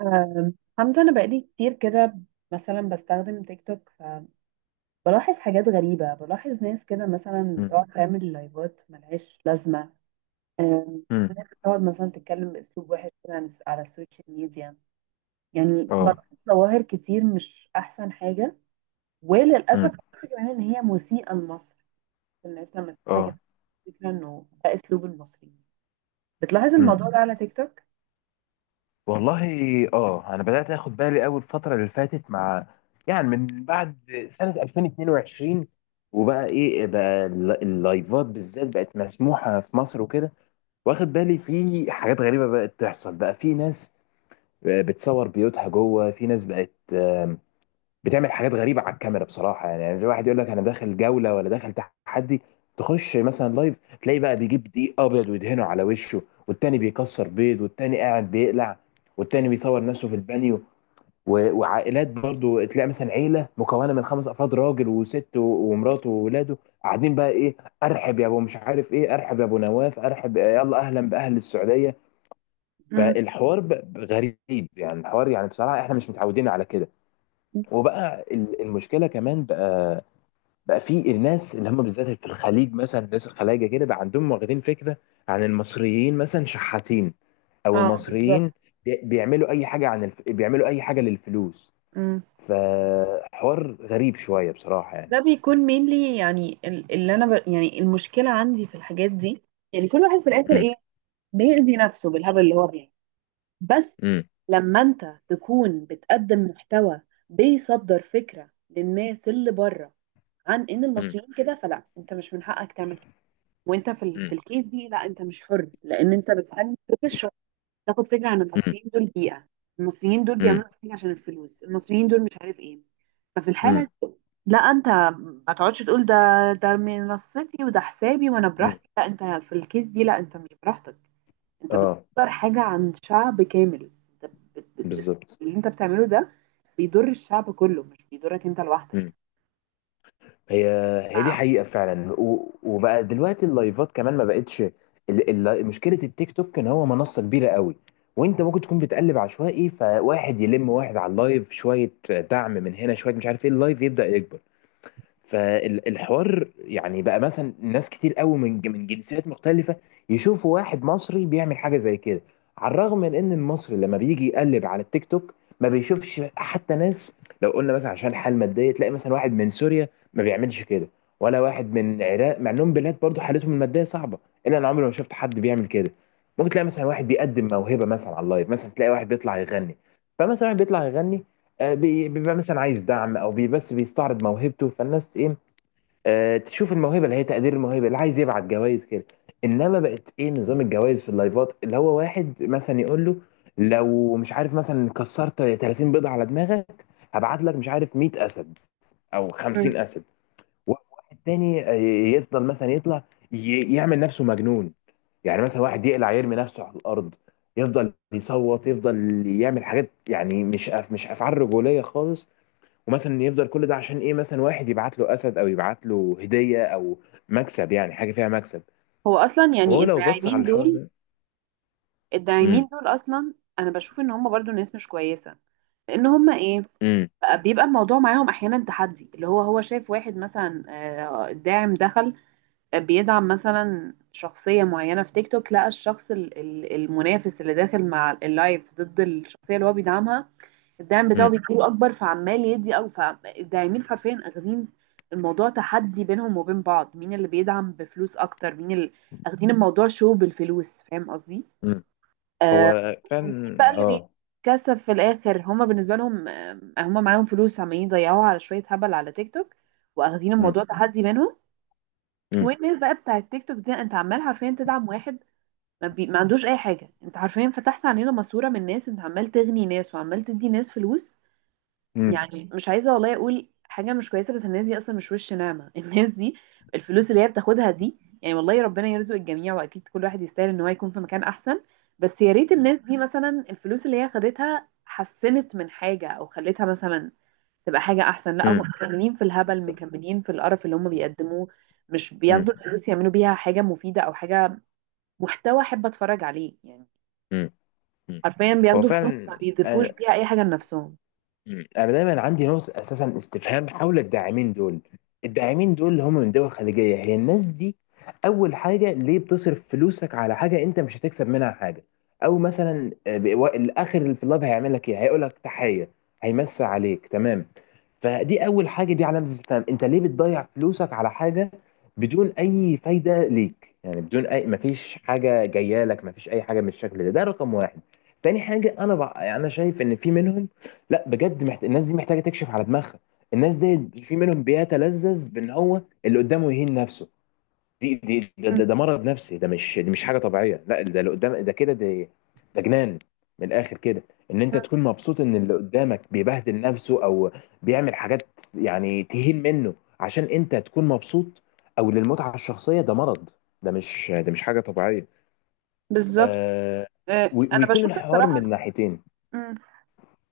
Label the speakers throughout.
Speaker 1: آم، حمزة، أنا بقالي كتير كده. مثلا بستخدم تيك توك، فبلاحظ حاجات غريبة، بلاحظ ناس كده مثلا
Speaker 2: مم.
Speaker 1: بتقعد تعمل لايفات ملهاش لازمة. آم،
Speaker 2: مم.
Speaker 1: ناس بتقعد مثلا تتكلم بأسلوب وحش كده على السوشيال ميديا. يعني
Speaker 2: اه.
Speaker 1: بلاحظ ظواهر كتير مش أحسن حاجة، وللأسف
Speaker 2: مم.
Speaker 1: بحس كمان إن هي مسيئة لمصر، الناس لما تشوفها
Speaker 2: اه.
Speaker 1: كده فكرة إنه ده أسلوب المصريين. بتلاحظ
Speaker 2: مم.
Speaker 1: الموضوع ده على تيك توك؟
Speaker 2: والله، اه، انا بدات اخد بالي قوي الفتره اللي فاتت مع، يعني، من بعد سنه 2022. وبقى ايه بقى اللايفات بالذات بقت مسموحه في مصر وكده. واخد بالي في حاجات غريبه بقت تحصل، بقى في ناس بتصور بيوتها جوه، في ناس بقت بتعمل حاجات غريبه على الكاميرا بصراحه. يعني زي واحد يقول لك انا داخل جوله، ولا داخل تحدي، تخش مثلا لايف تلاقي بقى بيجيب دقيق ابيض ويدهنه على وشه، والتاني بيكسر بيض، والتاني قاعد بيقلع، والتاني بيصور نفسه في البانيو، وعائلات برضو. تلاقي مثلا عيله مكونه من خمس افراد، راجل وست ومراته وولاده قاعدين بقى ايه؟ ارحب يا ابو مش عارف ايه، ارحب يا ابو نواف، ارحب، يلا اهلا باهل السعوديه.
Speaker 1: امم.
Speaker 2: فالحوار غريب يعني، الحوار يعني بصراحه احنا مش متعودين على كده. وبقى المشكله كمان، بقى في الناس اللي هم بالذات في الخليج، مثلا الناس الخلايجه كده بقى عندهم واخدين فكره عن المصريين مثلا شحاتين، او
Speaker 1: اه، بالظبط.
Speaker 2: المصريين بيعملوا اي حاجه، بيعملوا اي حاجه للفلوس. فحوار غريب شويه بصراحه يعني.
Speaker 1: ده بيكون mainly، يعني يعني المشكله عندي في الحاجات دي، يعني كل واحد في الاخر
Speaker 2: مم.
Speaker 1: ايه؟ بيأذي نفسه بالهبل اللي هو بيعمله بس.
Speaker 2: مم.
Speaker 1: لما انت تكون بتقدم محتوى، بيصدر فكره للناس اللي بره عن ان
Speaker 2: مم.
Speaker 1: المصريين كده، فلا انت مش من حقك تعمل كده. وانت في الكيس دي، لا انت مش حر، لان انت بتقدم فكره تاخد فكره عن
Speaker 2: مم.
Speaker 1: المصريين دول بيئه، المصريين دول
Speaker 2: مم.
Speaker 1: بيعملوا حاجه عشان الفلوس، المصريين دول مش عارف ايه. ففي
Speaker 2: مم.
Speaker 1: الحاله، لا انت ما تقعدش تقول ده ده منصتي وده حسابي وانا
Speaker 2: مم.
Speaker 1: براحتي، لا انت في الكيس دي لا انت مش براحتك. انت
Speaker 2: اه،
Speaker 1: بتصدر حاجة عن شعب كامل، انت بت... بت...
Speaker 2: بالظبط.
Speaker 1: اللي انت بتعمله ده بيضر الشعب كله، مش بيضرك انت لوحدك.
Speaker 2: مم. هي هي دي
Speaker 1: ف-
Speaker 2: حقيقة فعلا، وبقى دلوقتي اللايفات كمان ما بقتش. مشكلة التيك توك ان هو منصة كبيرة قوي، وانت ممكن تكون بتقلب عشوائي فواحد يلم واحد على اللايف شوية، دعم من هنا شوية، مش عارف ايه، اللايف يبدأ يكبر. فالحوار يعني بقى مثلا ناس كتير قوي من جنسيات مختلفة يشوفوا واحد مصري بيعمل حاجة زي كده. على الرغم من ان المصري لما بيجي يقلب على التيك توك ما بيشوفش حتى ناس. لو قلنا مثلا عشان حال مادية، تلاقي مثلا واحد من سوريا ما بيعملش كده، ولا واحد من العراق، مع انهم بلاد برضه حالتهم المادية صعبة، الا انا عمري ما شفت حد بيعمل كده. ممكن تلاقي مثلا واحد بيقدم موهبة مثلا على اللايف، مثلا تلاقي واحد بيطلع يغني. فمثلا واحد بيطلع يغني، بيبقى مثلا عايز دعم، او بس بيستعرض موهبته، فالناس ايه، تشوف الموهبه اللي هي تقدير الموهبه، اللي عايز يبعت جوائز كده. انما بقت ايه نظام الجوائز في اللايفات، اللي هو واحد مثلا يقول له لو مش عارف مثلا كسرت 30 بيضه على دماغك هبعت لك مش عارف 100 اسد او
Speaker 1: مم.
Speaker 2: 50 اسد. واحد تاني يفضل مثلا يطلع، يعمل نفسه مجنون، يعني مثلا واحد يقلع يرمي نفسه على الارض، يفضل يصوت، يفضل يعمل حاجات، يعني مش أف، مش افعال رجوليه خالص. ومثلا يفضل كل ده عشان ايه؟ مثلا واحد يبعت له اسد، او يبعت له هديه، او مكسب، يعني حاجه فيها مكسب،
Speaker 1: هو اصلا يعني
Speaker 2: وهو لو بص على
Speaker 1: الداعمين
Speaker 2: الحوار
Speaker 1: دول،
Speaker 2: ده.
Speaker 1: الداعمين
Speaker 2: امم.
Speaker 1: دول اصلا انا بشوف ان هم برضو ناس مش كويسة. لان هم ايه؟
Speaker 2: امم.
Speaker 1: بيبقى الموضوع معاهم احيانا تحدي، اللي هو شايف واحد مثلا، الداعم دخل بيدعم مثلا شخصية معينة في تيك توك، لقى الشخص المنافس اللي داخل مع اللايف ضد الشخصية اللي هو بيدعمها، الدعم بتاعه
Speaker 2: امم.
Speaker 1: بيديله أكبر، فعمال يدي، أو فالداعمين حرفيا أخذين الموضوع تحدي بينهم وبين بعض، مين اللي بيدعم بفلوس أكتر، مين اللي أخدين الموضوع شو بالفلوس. فاهم قصدي؟
Speaker 2: امم.
Speaker 1: آه،
Speaker 2: هو
Speaker 1: مين
Speaker 2: فعلا،
Speaker 1: بقى اللي
Speaker 2: اه.
Speaker 1: بيتكسب في الآخر؟ هما بالنسبة لهم، هما معاهم فلوس عمالين يضيعوها على شوية هبل على تيك توك، وأخدين
Speaker 2: امم.
Speaker 1: الموضوع تحدي منهم.
Speaker 2: امم.
Speaker 1: والناس بقى بتاع التيك توك دي، انت عمال حرفيا تدعم واحد ما عندوش اي حاجه، انت حرفيا فتحت علينا ماسوره من ناس، انت عمال تغني ناس وعمال تدي ناس فلوس.
Speaker 2: امم.
Speaker 1: يعني مش عايزه والله اقول حاجه مش كويسه، بس الناس دي اصلا مش وش نعمه الناس دي. الفلوس اللي هي بتاخدها دي، يعني والله ربنا يرزق الجميع، واكيد كل واحد يستاهل ان هو يكون في مكان احسن، بس يا ريت
Speaker 2: امم.
Speaker 1: الناس دي مثلا الفلوس اللي هي خدتها حسنت من حاجه، او خلتها مثلا تبقى حاجة أحسن. لا هم
Speaker 2: امم.
Speaker 1: مكملين في الهبل،
Speaker 2: بالظبط.
Speaker 1: مكملين في القرف اللي هم بيقدموه. مش بياخدوا
Speaker 2: امم.
Speaker 1: الفلوس يعملوا بيها حاجة مفيدة، أو حاجة محتوى أحب أتفرج عليه يعني.
Speaker 2: امم. امم.
Speaker 1: حرفيا
Speaker 2: هو
Speaker 1: بياخدوا فلوس ما
Speaker 2: فعلا.
Speaker 1: بيضيفوش بيها أي حاجة لنفسهم.
Speaker 2: مم. انا دايما عندي نقطه اساسا استفهام حول الداعمين دول. الداعمين دول اللي هم من دول خليجيه، هي الناس دي. اول حاجه، ليه بتصرف فلوسك على حاجه انت مش هتكسب منها حاجه؟ او مثلا الاخر اللي في اللاب هيعمل لك ايه؟ هيقول لك تحيه، هيمسي عليك، تمام. فدي اول حاجه، دي علامه استفهام. انت ليه بتضيع فلوسك على حاجه بدون اي فايده ليك يعني، بدون اي، مفيش حاجه جايه لك، مفيش اي حاجه من الشكل ده، ده رقم واحد. تاني حاجه انا بقى، انا شايف ان في منهم، لا بجد الناس دي محتاجه تكشف على دماغها. الناس دي في منهم بيتلذذ بان هو اللي قدامه يهين نفسه. دي دي ده,
Speaker 1: مم.
Speaker 2: ده, ده مرض نفسي. ده مش، دي مش حاجه طبيعيه. لا ده اللي قدام ده كده، ده ده جنان من الاخر كده. ان انت
Speaker 1: مم.
Speaker 2: تكون مبسوط ان اللي قدامك بيبهدل نفسه، او بيعمل حاجات يعني تهين منه عشان انت تكون مبسوط، او للمتعه الشخصيه، ده مرض، ده مش، ده مش حاجه طبيعيه.
Speaker 1: بالظبط.
Speaker 2: آه...
Speaker 1: انا
Speaker 2: ويكون
Speaker 1: بشوف
Speaker 2: الحوار
Speaker 1: الصراحه
Speaker 2: من ناحيتين.
Speaker 1: مم.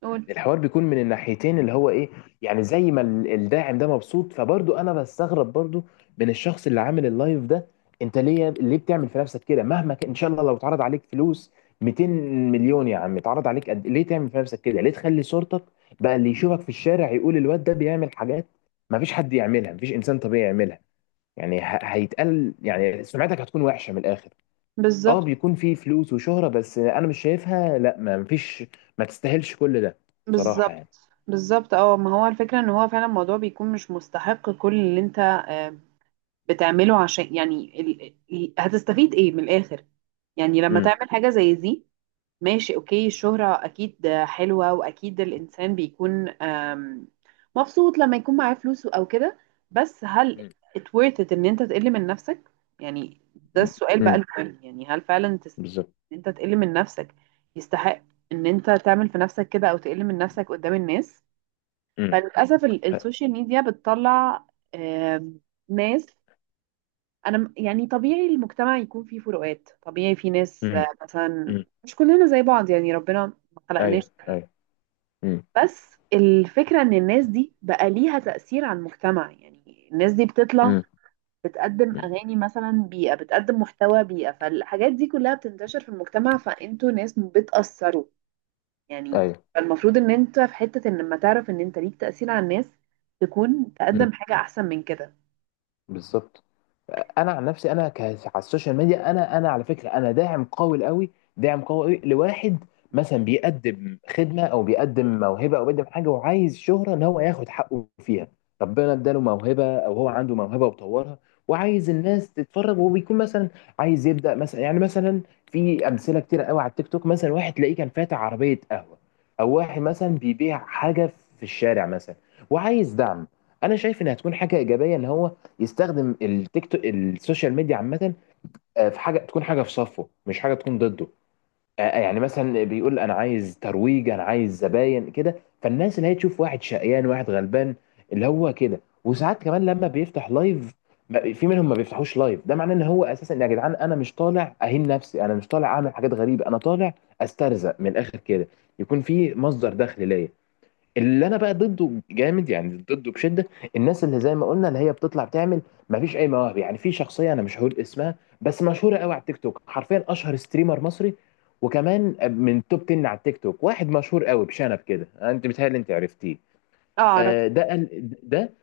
Speaker 1: قول.
Speaker 2: الحوار بيكون من الناحيتين اللي هو ايه، يعني زي ما الداعم ده مبسوط، فبرضه انا بستغرب برضه من الشخص اللي عامل اللايف ده. انت ليه بتعمل في نفسك كده؟ مهما كان، ان شاء الله لو اتعرض عليك فلوس 200 مليون يا عم، اتعرض عليك قد إيه؟ ليه تعمل في نفسك كده؟ ليه تخلي صورتك بقى اللي يشوفك في الشارع يقول الواد ده بيعمل حاجات ما فيش حد يعملها، ما فيش انسان طبيعي يعملها؟ يعني هيتقال يعني، سمعتك هتكون وحشة من الاخر. اه
Speaker 1: بالظبط.
Speaker 2: بيكون في فلوس وشهرة، بس انا مش شايفها، لا ما فيش، ما تستاهلش كل ده
Speaker 1: بالظبط.
Speaker 2: بصراحة يعني.
Speaker 1: بالظبط، اه ما هو الفكره ان هو فعلا الموضوع بيكون مش مستحق كل اللي انت بتعمله، عشان يعني هتستفيد ايه من الاخر؟ يعني لما
Speaker 2: امم.
Speaker 1: تعمل حاجه زي دي، ماشي اوكي، الشهرة اكيد حلوة، واكيد الانسان بيكون مبسوط لما يكون معاه فلوس او كده. بس هل
Speaker 2: امم.
Speaker 1: it worth it ان انت تقل من نفسك؟ يعني ده السؤال بقى
Speaker 2: امم.
Speaker 1: المهم، يعني هل فعلا
Speaker 2: بالظبط.
Speaker 1: ان انت تقل من نفسك يستحق ان انت تعمل في نفسك كده او تقل من نفسك قدام الناس؟
Speaker 2: امم.
Speaker 1: فللاسف السوشيال ميديا بتطلع آم، ناس. انا يعني طبيعي المجتمع يكون فيه فروقات، طبيعي في ناس
Speaker 2: امم.
Speaker 1: مثلا
Speaker 2: امم.
Speaker 1: مش كلنا زي بعض، يعني ربنا ما خلقناش
Speaker 2: ايوه،
Speaker 1: كده.
Speaker 2: ايوه. امم.
Speaker 1: بس الفكرة ان الناس دي بقى ليها تأثير على المجتمع، يعني الناس دي بتطلع
Speaker 2: امم.
Speaker 1: بتقدم
Speaker 2: امم.
Speaker 1: اغاني مثلا بيئة، بتقدم محتوى بيئة، فالحاجات دي كلها بتنتشر في المجتمع، فانتوا ناس بتأثروا يعني.
Speaker 2: ايوه.
Speaker 1: فالمفروض ان انت في حتة ان لما تعرف ان انت ليك تأثير على الناس، تكون
Speaker 2: امم.
Speaker 1: تقدم حاجة احسن من كده.
Speaker 2: بالظبط. انا عن نفسي، انا على السوشيال ميديا انا على فكره انا داعم قوي قوي لواحد مثلا بيقدم خدمه، او بيقدم موهبه، او بيقدم حاجه وعايز شهره ان هو ياخد حقه فيها. ربنا اداله موهبه او هو عنده موهبه وطورها، وعايز الناس تتفرج، وبيكون مثلا عايز يبدا مثلا يعني، مثلا في امثله كتير قوي على التيك توك، مثلا واحد تلاقيه كان فاتح عربيه قهوه، او واحد مثلا بيبيع حاجه في الشارع مثلا، وعايز دعم. انا شايف ان هتكون حاجه ايجابيه ان هو يستخدم السوشيال ميديا عامة، في حاجة تكون حاجة في صفه مش حاجة تكون ضده. يعني مثلا بيقول أنا عايز ترويج، أنا عايز زباين كده، فالناس اللي هي تشوف واحد شقيان، واحد غلبان اللي هو كده. وساعات كمان لما بيفتح لايف، في منهم ما بيفتحوش لايف. ده معناه ان هو اساسا يا جدعان انا مش طالع اهين نفسي، انا مش طالع اعمل حاجات غريبه، انا طالع استرزق من الاخر كده، يكون في مصدر دخل ليا. اللي انا بقى ضده جامد يعني، ضده بشده، الناس اللي زي ما قلنا اللي هي بتطلع تعمل مفيش اي مواهب يعني. في شخصيه انا مش هقول اسمها، بس مشهوره قوي على التيك توك، حرفيا اشهر ستريمر مصري، وكمان من توب 10 على التيك توك، واحد مشهور قوي بشنب كده، انت بتهيألي انت عرفتيه.
Speaker 1: اعرف.
Speaker 2: ده قال- ده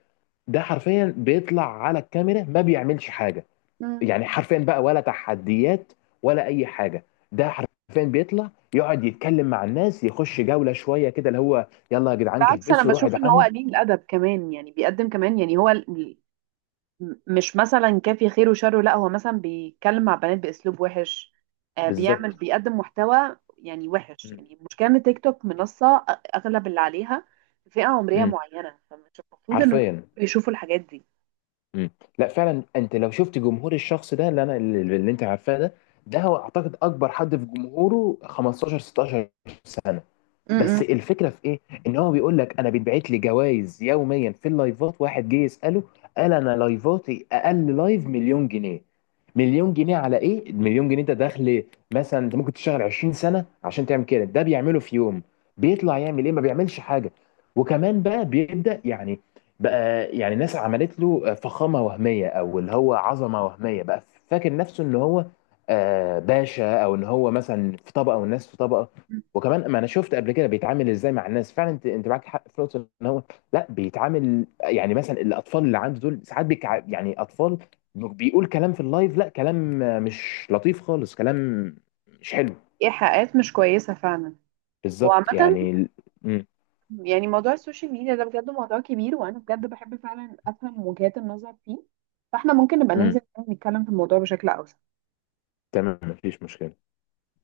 Speaker 2: ده حرفيا بيطلع على الكاميرا ما بيعملش حاجه.
Speaker 1: مم.
Speaker 2: يعني حرفيا بقى، ولا تحديات، ولا اي حاجه، ده حرفيا بيطلع يقعد يتكلم مع الناس، يخش جوله شويه كده اللي هو، يلا يا جدعان
Speaker 1: بالعكس، انا
Speaker 2: كبسوا روحوا
Speaker 1: بشوف ان هو
Speaker 2: ادعموا.
Speaker 1: قليل الادب كمان، يعني بيقدم كمان، يعني هو مش مثلا كافي خير وشره، لا هو مثلا بيتكلم مع بنات باسلوب وحش.
Speaker 2: بالظبط.
Speaker 1: بيقدم محتوى يعني وحش.
Speaker 2: مم.
Speaker 1: يعني المشكله ان تيك توك منصه، اغلب اللي عليها فئه عمريه
Speaker 2: امم.
Speaker 1: معينه، فمش المفروض ان هم
Speaker 2: حرفيا.
Speaker 1: يشوفوا الحاجات دي.
Speaker 2: امم. لا فعلا انت لو شفت جمهور الشخص ده اللي انا اللي انت عارفاه ده، ده هو اعتقد اكبر حد في جمهوره 15 16.
Speaker 1: م-
Speaker 2: بس الفكره في ايه، ان هو بيقول لك انا بيتبعت لي جوائز يوميا في اللايفات. واحد جه يساله، قال انا لايفاتي اقل لايف مليون جنيه. مليون جنيه على ايه؟ مليون جنيه ده دخل، مثلا انت ممكن تشتغل 20 سنه عشان تعمل كده، ده بيعمله في يوم. بيطلع يعمل ايه؟ ما بيعملش حاجه. وكمان بقى بيبدا يعني، بقى يعني ناس عملت له فخامه وهميه، او اللي هو عظمه وهميه بقى. فاكر نفسه ان هو باشا، او ان هو مثلا في طبقه والناس في طبقه.
Speaker 1: م.
Speaker 2: وكمان ما انا شفت قبل كده بيتعامل ازاي مع الناس. فعلا انت، انت معاك حق في نقطه ان هو لا بيتعامل، يعني مثلا الاطفال اللي عنده دول ساعات يعني اطفال بيقول كلام في اللايف، لا كلام مش لطيف خالص، كلام مش حلو.
Speaker 1: ايحاءات مش كويسه فعلا. وعامة
Speaker 2: بالظبط يعني. امم.
Speaker 1: يعني موضوع السوشيال ميديا ده بجد موضوع كبير، وأنا بجد بحب فعلا أفهم وجهات النظر فيه، فاحنا ممكن نبقى
Speaker 2: امم.
Speaker 1: ننزل نتكلم في الموضوع بشكل أوسع.
Speaker 2: تمام، مفيش مشكله.